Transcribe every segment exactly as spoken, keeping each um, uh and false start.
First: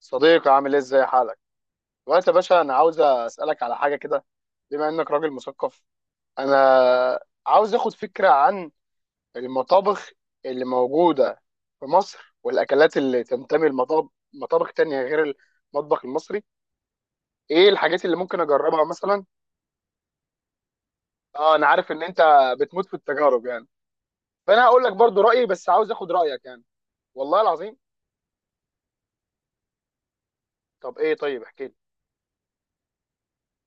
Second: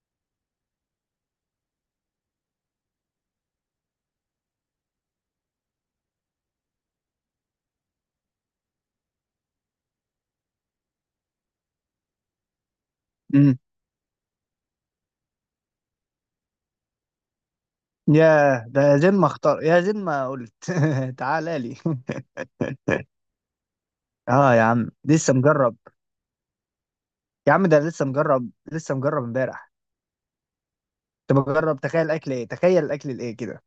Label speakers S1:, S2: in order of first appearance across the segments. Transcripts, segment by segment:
S1: صديقي، عامل ايه؟ ازاي حالك دلوقتي يا باشا؟ انا عاوز اسالك على حاجه كده، بما انك راجل مثقف. انا عاوز اخد فكره عن المطابخ اللي موجوده في مصر، والاكلات اللي
S2: امم
S1: تنتمي لمطابخ مطابخ تانية غير المطبخ المصري. ايه الحاجات اللي ممكن
S2: ياه،
S1: اجربها
S2: ده زين
S1: مثلا؟
S2: ما اختار يا زين ما قلت.
S1: اه،
S2: تعالى
S1: انا
S2: لي.
S1: عارف ان انت بتموت في التجارب يعني.
S2: اه يا
S1: فانا هقول
S2: عم
S1: لك برضو
S2: لسه
S1: رايي، بس
S2: مجرب.
S1: عاوز اخد رايك يعني، والله
S2: يا عم
S1: العظيم.
S2: ده لسه مجرب، لسه مجرب امبارح.
S1: طب ايه؟
S2: كنت
S1: طيب احكي لي
S2: بجرب، تخيل اكل ايه تخيل الاكل الايه كده،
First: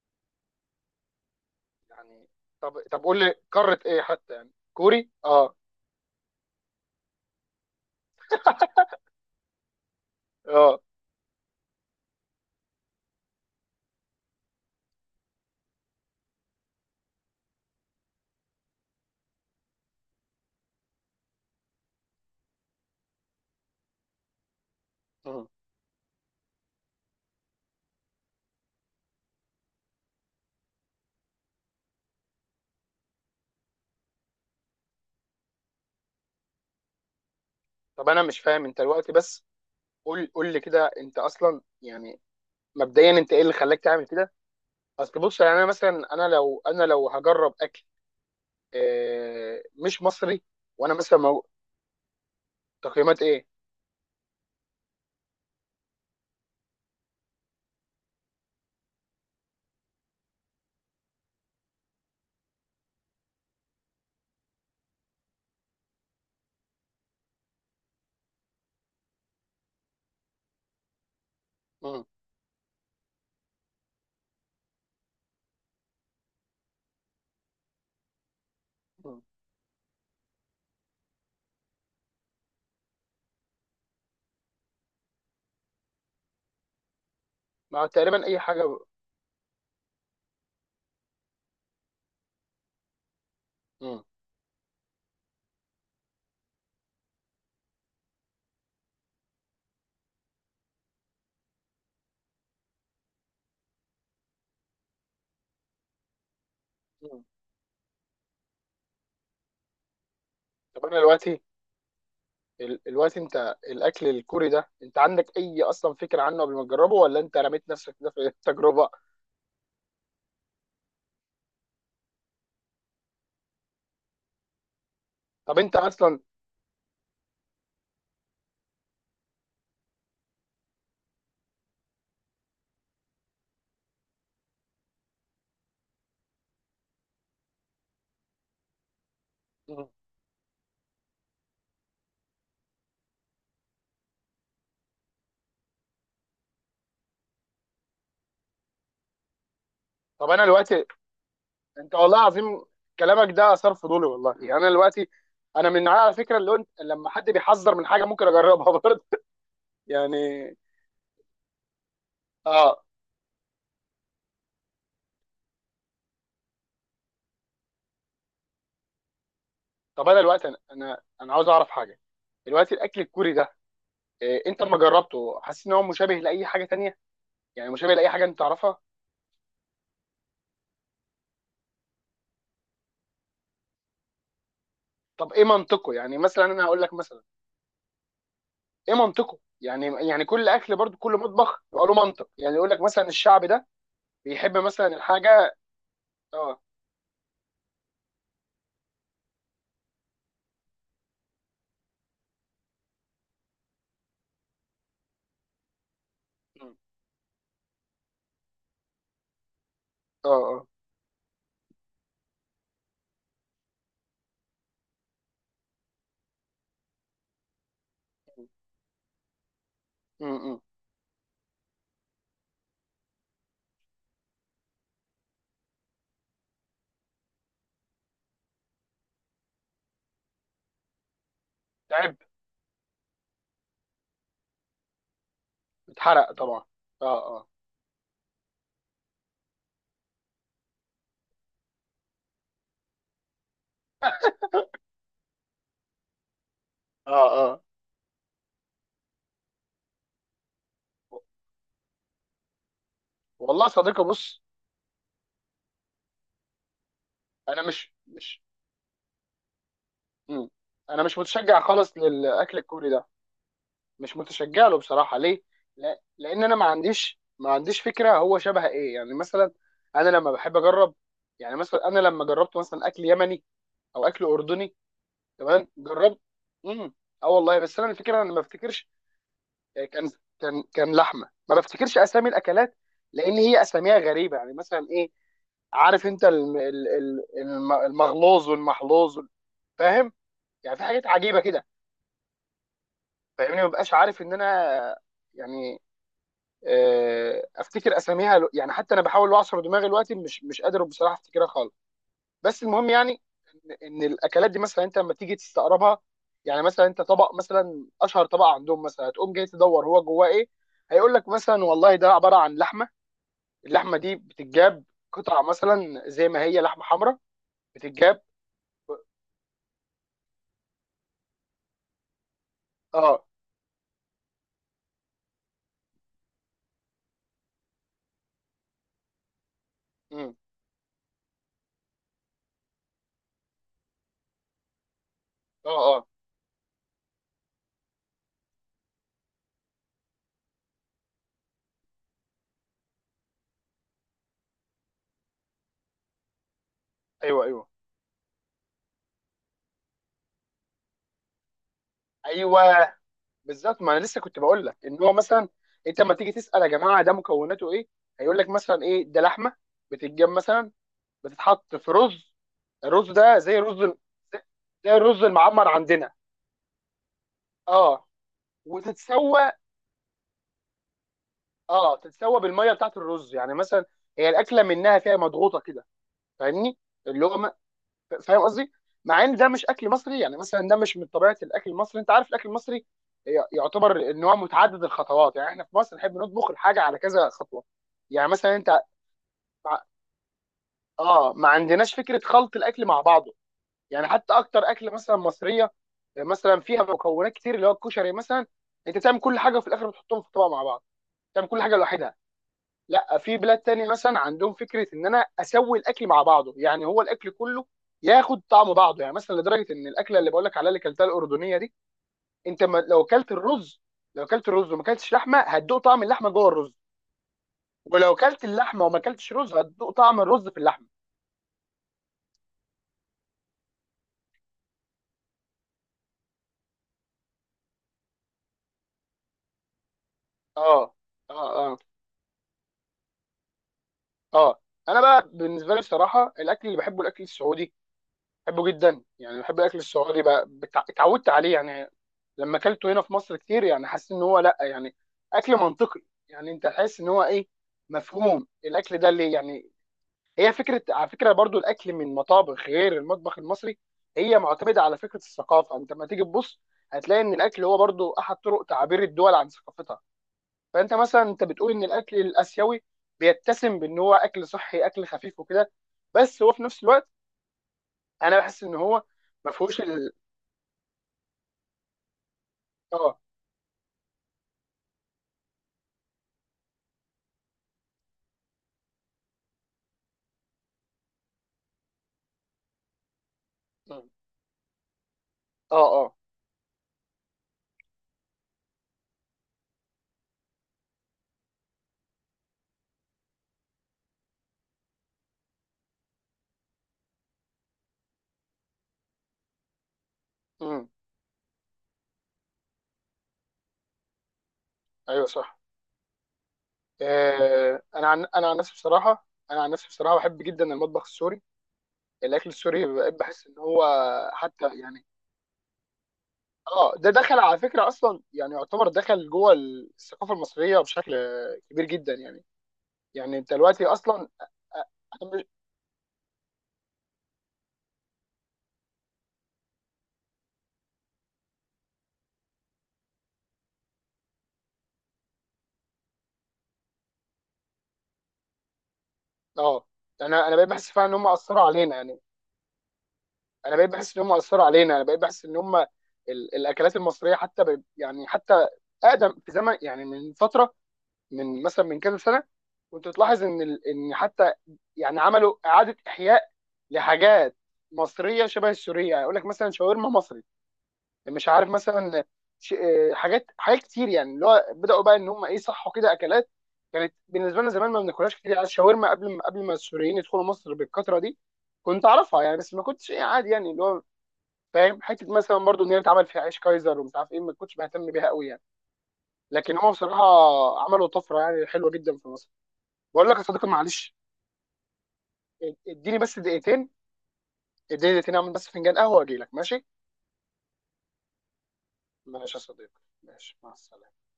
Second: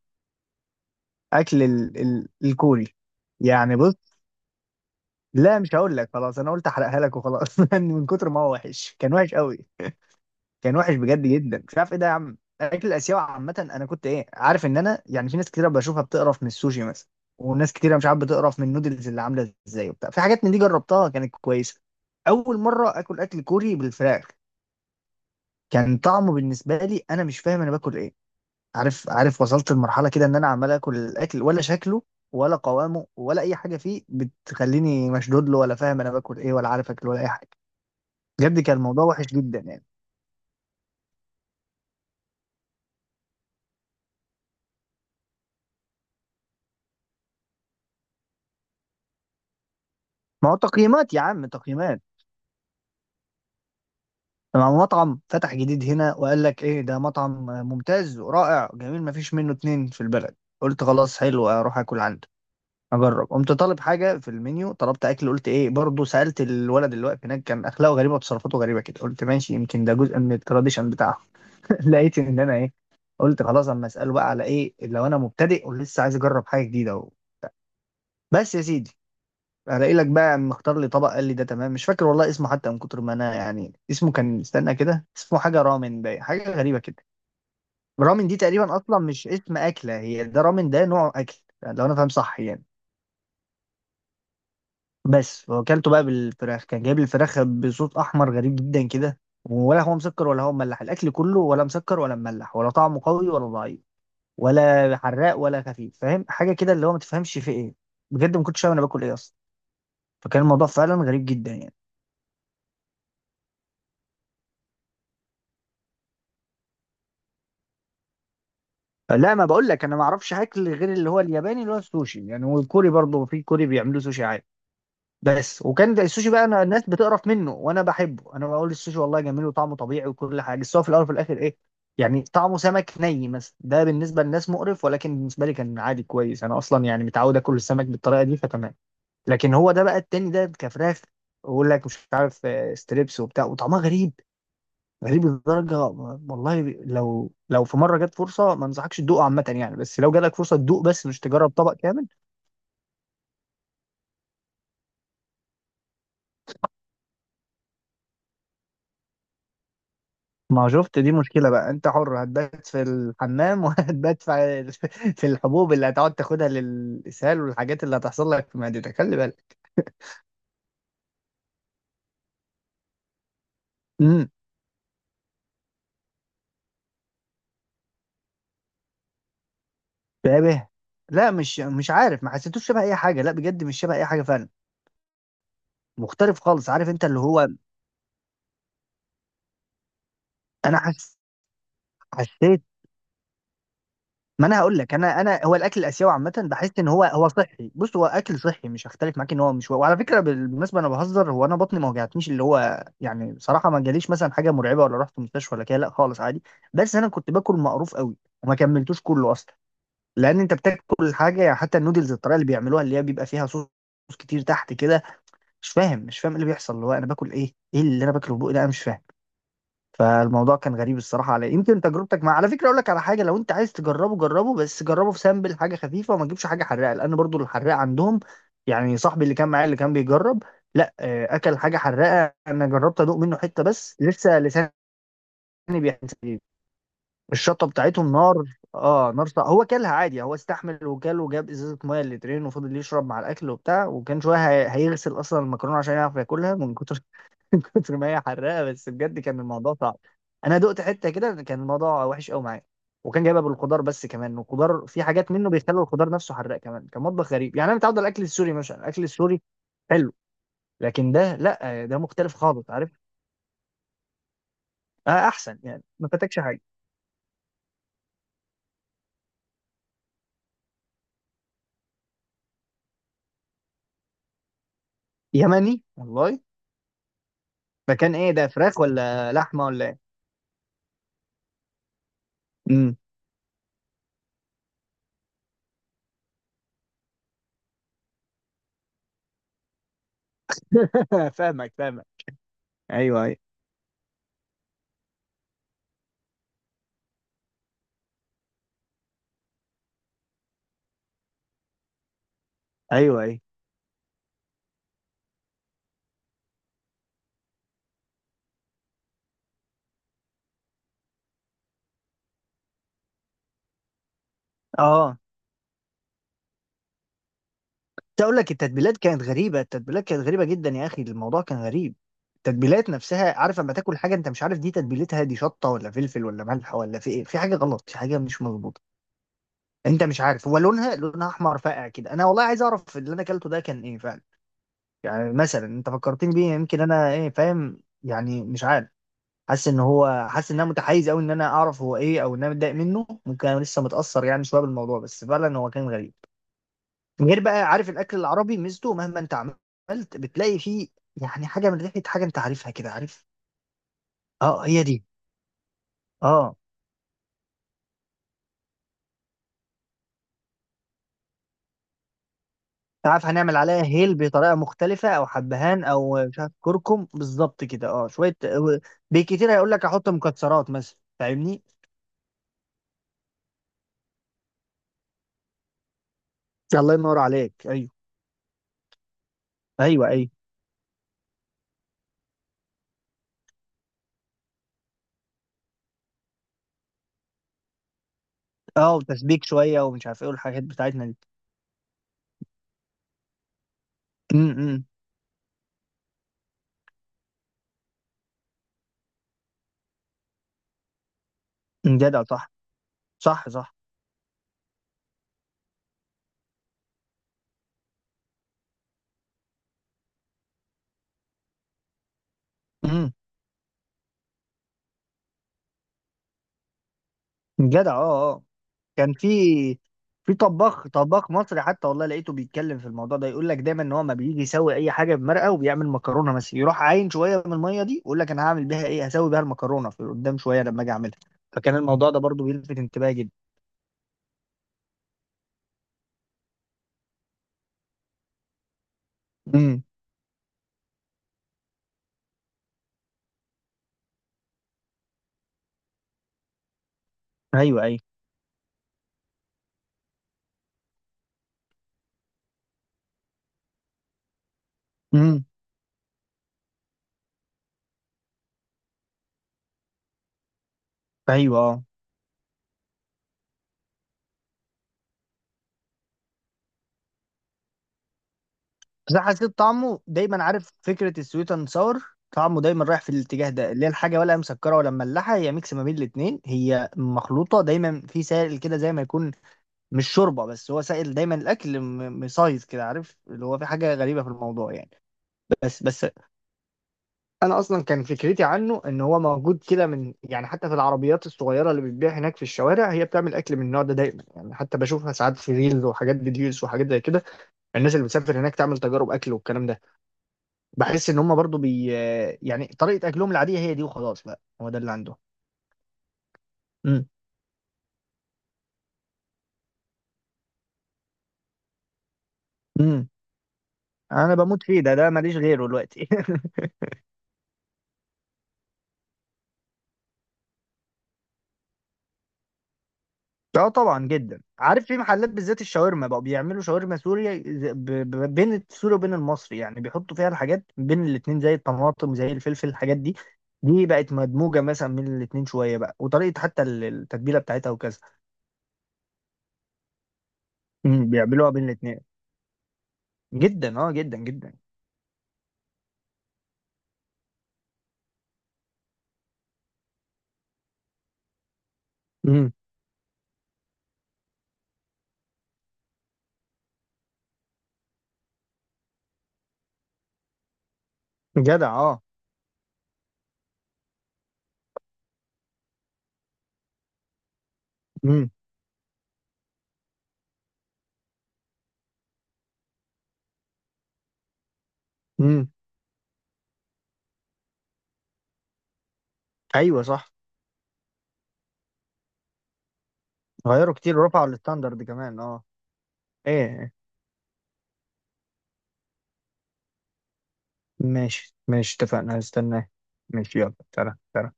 S2: اكل ال...
S1: يعني.
S2: ال...
S1: طب
S2: الكوري
S1: طب قول لي
S2: يعني.
S1: قاره ايه
S2: بص،
S1: حتى؟ يعني كوري؟ اه،
S2: لا مش هقول لك، خلاص انا قلت احرقها لك وخلاص. من كتر ما هو وحش، كان وحش قوي. كان
S1: اه.
S2: وحش بجد جدا. مش عارف ايه ده يا عم، الاكل الاسيوي عامه، انا كنت ايه عارف ان انا يعني في ناس كتيره بشوفها بتقرف من السوشي مثلا، وناس كتيره مش عارف بتقرف من النودلز اللي عامله ازاي وبتاع، في حاجات من دي جربتها كانت كويسه. اول مره اكل اكل كوري بالفراخ كان طعمه بالنسبه لي، انا مش فاهم انا باكل ايه. عارف عارف وصلت لمرحله كده ان انا عمال اكل الاكل، ولا شكله ولا قوامه ولا اي حاجه فيه بتخليني مشدود له، ولا فاهم انا باكل ايه، ولا عارف اكل ولا اي حاجه.
S1: طب انا مش
S2: بجد
S1: فاهم انت
S2: كان الموضوع
S1: دلوقتي،
S2: وحش
S1: بس...
S2: جدا يعني.
S1: قول قول لي كده، انت اصلا يعني مبدئيا انت ايه اللي خلاك تعمل كده؟ اصل بص يعني، انا مثلا، انا لو انا لو هجرب اكل آه، مش مصري.
S2: ما هو
S1: وانا
S2: تقييمات
S1: مثلا
S2: يا
S1: مو...
S2: عم، تقييمات.
S1: تقييمات ايه؟
S2: مع مطعم فتح جديد هنا، وقال لك ايه، ده مطعم ممتاز ورائع جميل ما فيش منه اتنين في البلد. قلت خلاص حلو اروح اكل عنده، اجرب. قمت طالب حاجه في المنيو، طلبت اكل قلت ايه برضه، سالت الولد اللي واقف هناك، كان اخلاقه غريبه وتصرفاته غريبه كده، قلت ماشي يمكن ده جزء من التراديشن بتاعهم.
S1: مم.
S2: لقيت ان انا ايه، قلت خلاص اما اساله بقى على ايه، لو انا مبتدئ ولسه عايز اجرب حاجه جديده اهو. بس يا سيدي،
S1: مم.
S2: هلاقي لك بقى مختار لي طبق، قال لي ده تمام. مش فاكر والله اسمه حتى، من كتر ما انا يعني، اسمه كان استنى كده، اسمه حاجه رامن باين، حاجه غريبه كده.
S1: ما هو تقريبا
S2: رامن دي
S1: اي حاجه
S2: تقريبا
S1: ب...
S2: اصلا مش اسم اكله هي، ده رامن ده نوع اكل لو انا فاهم صح يعني.
S1: مم.
S2: بس وكلته بقى بالفراخ، كان جايب لي الفراخ بصوت احمر غريب جدا كده، ولا هو مسكر ولا هو مملح، الاكل كله ولا مسكر ولا مملح ولا طعمه قوي ولا ضعيف ولا حراق ولا خفيف، فاهم حاجه كده اللي هو ما
S1: مم.
S2: تفهمش في ايه. بجد ما كنتش فاهم انا باكل ايه اصلا. فكان الموضوع
S1: طب
S2: فعلا
S1: انا
S2: غريب
S1: دلوقتي،
S2: جدا يعني.
S1: ال- دلوقتي انت الاكل الكوري ده، انت عندك اي اصلا فكره عنه قبل ما تجربه، ولا انت رميت نفسك كده في التجربه؟
S2: لا، ما بقول لك انا ما اعرفش اكل غير اللي هو الياباني، اللي هو السوشي يعني، والكوري برضه، في كوري بيعملوا سوشي عادي
S1: طب
S2: بس،
S1: انت
S2: وكان ده
S1: اصلا...
S2: السوشي بقى انا، الناس بتقرف منه وانا بحبه، انا بقول السوشي والله جميل وطعمه طبيعي وكل حاجه، بس هو في الاول وفي الاخر ايه. يعني طعمه سمك ني مثلا، ده بالنسبه للناس مقرف، ولكن بالنسبه لي كان عادي كويس، انا اصلا يعني متعود اكل السمك بالطريقه دي فتمام. لكن هو ده
S1: مم.
S2: بقى التاني ده كفراخ، ويقول لك مش عارف، آه، ستريبس وبتاع، وطعمها غريب. غريب لدرجة، والله لو لو في مرة جت فرصة، ما انصحكش تدوقه عامة يعني، بس لو
S1: طب
S2: جالك
S1: انا
S2: فرصة تدوق،
S1: دلوقتي،
S2: بس مش تجرب طبق
S1: انت
S2: كامل.
S1: والله العظيم كلامك ده اثار فضولي والله. يعني انا دلوقتي، انا من النوعية على فكره، اللي انت لما حد بيحذر من حاجه ممكن اجربها برضه يعني.
S2: ما شفت، دي مشكلة بقى، انت حر، هتبات في
S1: اه.
S2: الحمام، وهتبات في في الحبوب اللي هتقعد تاخدها للإسهال، والحاجات اللي هتحصل لك في معدتك، خلي بالك.
S1: طب انا دلوقتي، انا انا أنا عاوز اعرف حاجه. دلوقتي الاكل الكوري ده
S2: امم
S1: إيه؟ انت لما جربته حاسس ان هو مشابه لاي حاجه تانية؟ يعني مشابه لاي حاجه انت تعرفها؟
S2: شبه، لا، مش مش عارف، ما حسيتوش شبه اي حاجة، لا بجد مش شبه اي حاجة فعلا.
S1: طب ايه منطقه؟ يعني
S2: مختلف
S1: مثلا انا
S2: خالص،
S1: هقول
S2: عارف
S1: لك
S2: انت اللي
S1: مثلا.
S2: هو،
S1: ايه منطقه يعني؟ يعني كل اكل
S2: انا
S1: برضه، كل
S2: حس
S1: مطبخ يبقى له منطق. يعني
S2: حسيت.
S1: يقول لك مثلا الشعب ده
S2: ما
S1: بيحب
S2: انا هقول
S1: مثلا
S2: لك، انا انا
S1: الحاجه.
S2: هو الاكل الاسيوي عامه،
S1: اه،
S2: بحس ان هو هو صحي، بص هو اكل صحي، مش هختلف معاك ان هو، مش، وعلى فكره بالمناسبه انا بهزر، هو انا بطني ما وجعتنيش، اللي هو يعني بصراحه ما جاليش مثلا حاجه مرعبه، ولا رحت مستشفى ولا كده، لا خالص عادي. بس انا كنت باكل مقروف قوي، وما كملتوش كله اصلا،
S1: اه،
S2: لان انت
S1: اه.
S2: بتاكل حاجه يعني حتى النودلز، الطريقه اللي بيعملوها، اللي هي بيبقى فيها صوص كتير تحت كده، مش فاهم مش فاهم إيه اللي بيحصل، اللي هو انا باكل ايه، ايه اللي انا باكله
S1: م-
S2: بقى ده، انا مش فاهم.
S1: م-
S2: فالموضوع
S1: م.
S2: كان غريب الصراحه، على يمكن تجربتك، مع على فكره اقول لك على حاجه، لو انت عايز تجربه جربه، بس جربه في سامبل، حاجه خفيفه، وما تجيبش حاجه حراقه، لان برضو الحراقه عندهم يعني، صاحبي اللي كان معايا اللي كان بيجرب، لا، آه، اكل حاجه
S1: تعب.
S2: حراقه، انا جربت ادوق منه حته، بس لسه لساني
S1: اتحرق
S2: بيحتاج.
S1: طبعا، اه. اه،
S2: الشطه بتاعتهم نار. اه نار، صع- هو كلها عادي، هو استحمل وكل، وجاب ازازه ميه لترين، وفضل يشرب مع الاكل وبتاع، وكان شويه هي- هيغسل اصلا المكرونه عشان يعرف ياكلها، من كتر
S1: اه،
S2: من
S1: اه.
S2: كتر ما هي حراقه، بس بجد كان الموضوع صعب. انا دقت حته كده، كان الموضوع وحش قوي معايا. وكان جايبها
S1: والله يا
S2: بالخضار
S1: صديقي
S2: بس كمان،
S1: بص،
S2: والخضار في حاجات منه بيخلوا الخضار نفسه حراق كمان. كان مطبخ غريب
S1: انا
S2: يعني، انا
S1: مش
S2: متعود على الاكل
S1: مش
S2: السوري مثلا، الاكل السوري حلو،
S1: مم. انا
S2: لكن
S1: مش
S2: ده
S1: متشجع
S2: لا،
S1: خالص
S2: ده مختلف
S1: للاكل
S2: خالص
S1: الكوري
S2: عارف.
S1: ده، مش متشجع له بصراحه،
S2: آه،
S1: ليه؟
S2: احسن يعني
S1: لا،
S2: ما فاتكش
S1: لان انا
S2: حاجه.
S1: ما عنديش ما عنديش فكره هو شبه ايه، يعني مثلا انا لما بحب اجرب، يعني مثلا انا لما جربت مثلا اكل يمني او اكل اردني. تمام،
S2: يمني
S1: جربت.
S2: والله.
S1: امم. اه والله، بس انا
S2: فكان
S1: الفكره
S2: ايه
S1: انا ما
S2: ده، فراخ
S1: بفتكرش.
S2: ولا لحمه ولا ايه؟
S1: كان كان كان لحمه. ما بفتكرش اسامي الاكلات،
S2: امم.
S1: لان هي اساميها غريبه، يعني مثلا إيه؟ عارف انت الم- ال- ال- الم- المغلوظ والمحلوظ وال- فاهم؟ يعني في حاجات عجيبه كده.
S2: فاهمك فاهمك. ايوه ايوه.
S1: فاهمني، ما ببقاش عارف ان انا يعني آه، افتكر اساميها لو- يعني. حتى انا بحاول اعصر دماغي دلوقتي، مش مش قادر بصراحه افتكرها خالص. بس المهم
S2: ايوه
S1: يعني
S2: ايوه.
S1: ان إن الاكلات دي مثلا انت لما تيجي تستقربها. يعني مثلا انت طبق مثلا، اشهر طبق عندهم مثلا، هتقوم جاي تدور هو جواه ايه. هيقول لك مثلا والله ده عباره عن لحمه، اللحمه دي بتتجاب
S2: اه،
S1: قطع مثلا زي ما هي لحمه حمراء، بتتجاب.
S2: كنت اقول لك التتبيلات كانت غريبه، التتبيلات كانت غريبه جدا يا اخي، الموضوع كان غريب. التتبيلات
S1: اه.
S2: نفسها، عارف لما تاكل حاجه انت مش عارف دي تتبيلتها، دي شطه ولا فلفل ولا ملح ولا في ايه، في حاجه غلط، في حاجه مش مظبوطه، انت مش
S1: مم.
S2: عارف، هو لونها، لونها احمر فاقع كده، انا والله عايز اعرف اللي انا اكلته ده كان ايه فعلا. يعني مثلا
S1: اه،
S2: انت
S1: اه.
S2: فكرتني بيه، يمكن انا ايه فاهم يعني مش عارف، حاسس ان هو، حاسس ان انا متحيز قوي، ان انا اعرف هو ايه، او ان انا متضايق منه، ممكن انا لسه متاثر يعني شويه بالموضوع، بس فعلا هو كان غريب. غير
S1: ايوه،
S2: بقى
S1: ايوه،
S2: عارف، الاكل العربي ميزته مهما انت عملت، بتلاقي فيه يعني حاجه من ريحه، حاجه انت عارفها كده،
S1: ايوه،
S2: عارف.
S1: بالظبط. ما انا لسه كنت
S2: اه،
S1: بقول لك
S2: هي
S1: ان
S2: دي.
S1: هو مثلا انت لما تيجي
S2: اه
S1: تسال يا جماعه ده مكوناته ايه، هيقول لك مثلا ايه؟ ده لحمه، بتتجاب مثلا، بتتحط في رز، الرز
S2: عارف،
S1: ده
S2: هنعمل
S1: زي الرز
S2: عليها
S1: ال-
S2: هيل بطريقه
S1: زي
S2: مختلفه،
S1: الرز
S2: او
S1: المعمر
S2: حبهان،
S1: عندنا.
S2: او مش عارف كركم بالظبط كده،
S1: اه،
S2: اه شويه
S1: وتتسوى.
S2: بكتير، هيقول لك احط مكسرات مثلا، فاهمني.
S1: اه، تتسوى بالميه بتاعت الرز يعني مثلا. هي الاكله منها فيها مضغوطه كده، فاهمني؟
S2: الله ينور
S1: اللي هو
S2: عليك. ايوه
S1: ف- فاهم قصدي؟ مع ان ده مش اكل
S2: ايوه.
S1: مصري،
S2: ايوه،
S1: يعني مثلا ده مش من طبيعه الاكل المصري. انت عارف الاكل المصري ي- يعتبر ان هو متعدد الخطوات، يعني احنا في مصر نحب نطبخ الحاجه على كذا خطوه. يعني مثلا انت
S2: اه، وتسبيك شويه
S1: مع-
S2: ومش عارف ايه، والحاجات بتاعتنا دي.
S1: اه، ما عندناش فكره خلط الاكل مع بعضه. يعني حتى اكتر
S2: امم.
S1: اكل مثلا مصريه مثلا فيها مكونات كتير، اللي هو الكشري مثلا، انت تعمل كل حاجه وفي الاخر بتحطهم في طبق مع بعض، تعمل كل حاجه
S2: إمم.
S1: لوحدها.
S2: جدع صح.
S1: لا، في
S2: صح
S1: بلاد
S2: صح.
S1: تانية مثلا عندهم فكره ان انا اسوي الاكل مع بعضه، يعني هو الاكل كله ياخد طعم بعضه. يعني مثلا لدرجه ان الاكله اللي بقول لك عليها، اللي كلتها الاردنيه دي، انت ما لو
S2: امم.
S1: كلت الرز. لو كلت الرز وما كلتش لحمه، هتدوق طعم اللحمه جوه الرز.
S2: جدع،
S1: ولو
S2: اه
S1: كلت
S2: اه.
S1: اللحمه وما
S2: كان في
S1: كلتش رز، هتدوق طعم
S2: في
S1: الرز في اللحمه.
S2: طباخ طباخ مصري حتى، والله لقيته بيتكلم في الموضوع ده، يقول لك دايما ان هو ما بيجي يسوي اي حاجه بمرقه، وبيعمل مكرونه مثلا، يروح عاين شويه من الميه دي، ويقول لك انا هعمل بيها ايه، هسوي بيها المكرونه في قدام شويه لما اجي
S1: اه،
S2: اعملها.
S1: اه،
S2: فكان
S1: اه،
S2: الموضوع ده برضو بيلفت انتباهي جدا.
S1: اه. انا بقى بالنسبه لي بصراحه، الاكل اللي بحبه الاكل السعودي. بحبه جدا يعني، بحب الاكل
S2: امم.
S1: السعودي بقى، بتع- اتعودت عليه يعني. لما اكلته هنا في مصر كتير، يعني حسيت ان هو لا يعني اكل منطقي، يعني انت تحس ان هو ايه
S2: ايوه ايوه.
S1: مفهوم الاكل ده اللي يعني... هي فكره، على فكره برضو، الاكل من مطابخ غير المطبخ المصري هي معتمده على فكره
S2: امم.
S1: الثقافه. انت لما تيجي تبص، هتلاقي ان الاكل هو برضو احد طرق تعبير الدول عن ثقافتها. فانت مثلا، انت
S2: ايوه.
S1: بتقول ان
S2: اه،
S1: الاكل الاسيوي بيتسم بان هو اكل صحي، اكل خفيف وكده. بس هو في نفس الوقت، انا بحس ان هو
S2: بس أنا
S1: ما
S2: حسيت
S1: فيهوش.
S2: طعمه دايما، عارف فكره السويت اند ساور، طعمه دايما رايح في
S1: اه.
S2: الاتجاه ده، اللي هي الحاجه ولا مسكره ولا مملحه، هي ميكس ما بين الاثنين، هي مخلوطه دايما في سائل كده زي ما يكون، مش شوربه بس هو سائل دايما، الاكل م- مسايز كده، عارف اللي هو في حاجه
S1: مم.
S2: غريبه في الموضوع يعني.
S1: اه،
S2: بس بس.
S1: اه.
S2: انا اصلا كان فكرتي عنه ان هو موجود كده من يعني، حتى في العربيات الصغيره اللي بتبيع هناك في الشوارع، هي بتعمل اكل من النوع ده دايما يعني، حتى بشوفها ساعات في ريلز وحاجات فيديوز وحاجات زي كده، الناس اللي بتسافر هناك تعمل تجارب اكل والكلام ده.
S1: مم.
S2: بحس ان هم برضو بي يعني طريقه اكلهم العاديه هي دي وخلاص بقى، هو ده اللي عنده.
S1: ايوه صح.
S2: امم.
S1: آه، انا عن انا عن نفسي بصراحه انا عن نفسي بصراحه بحب جدا المطبخ السوري، الاكل السوري.
S2: امم.
S1: بقيت بحس ان هو
S2: انا بموت فيه
S1: حتى
S2: ده،
S1: يعني،
S2: ده ماليش غيره دلوقتي.
S1: اه، ده دخل على فكره اصلا، يعني يعتبر دخل جوه الثقافه المصريه بشكل كبير جدا يعني. يعني انت
S2: اه
S1: دلوقتي
S2: طبعا
S1: اصلا
S2: جدا، عارف في محلات
S1: انا مش-
S2: بالذات الشاورما بقوا بيعملوا شاورما سوريا، ز- ب- ب- بين السوري وبين المصري يعني، بيحطوا فيها الحاجات بين الاتنين، زي الطماطم زي الفلفل، الحاجات دي دي بقت مدموجة مثلا بين الاتنين شوية بقى، وطريقة حتى ال- التتبيلة بتاعتها وكذا.
S1: اه، انا انا بقيت بحس فعلا
S2: امم،
S1: ان هم
S2: بيعملوها
S1: اثروا
S2: بين
S1: علينا
S2: الاتنين.
S1: يعني. انا
S2: جدا،
S1: بقيت
S2: اه
S1: بحس
S2: جدا
S1: ان هم
S2: جدا.
S1: اثروا علينا، انا بقيت بحس ان هم ال- الاكلات المصريه حتى ب... يعني حتى اقدم في زمن يعني، من فتره، من مثلا من كذا سنه،
S2: امم.
S1: كنت تلاحظ ان ال- ان حتى يعني عملوا اعاده احياء لحاجات مصريه شبه السوريه. يعني يقول لك مثلا شاورما مصري، مش عارف
S2: جدع، اه.
S1: مثلا ش- آه، حاجات حاجات كتير يعني، اللي هو بداوا بقى ان هم ايه، صحوا كده اكلات كانت بالنسبه لنا زمان ما
S2: امم.
S1: بناكلهاش كتير. يعني الشاورما قبل ما قبل ما السوريين يدخلوا مصر بالكثره دي، كنت اعرفها يعني، بس ما كنتش ايه، عادي يعني. اللي هو فاهم حته،
S2: امم.
S1: مثلا برضو ان هي اتعمل فيها عيش كايزر ومش عارف ايه، ما كنتش بهتم بيها قوي يعني. لكن
S2: ايوه
S1: هم
S2: صح.
S1: بصراحه عملوا طفره يعني حلوه جدا في مصر. بقول لك يا صديقي،
S2: غيروا كتير،
S1: معلش،
S2: رفعوا الستاندرد كمان، اه.
S1: اديني بس
S2: ايه إيه.
S1: دقيقتين. اديني دقيقتين اعمل بس فنجان قهوه واجي لك، ماشي؟
S2: ماشي ماشي، اتفقنا،
S1: ماشي يا
S2: هستناه.
S1: صديقي،
S2: ماشي يلا،
S1: ماشي، مع
S2: سلام
S1: السلامه.
S2: سلام.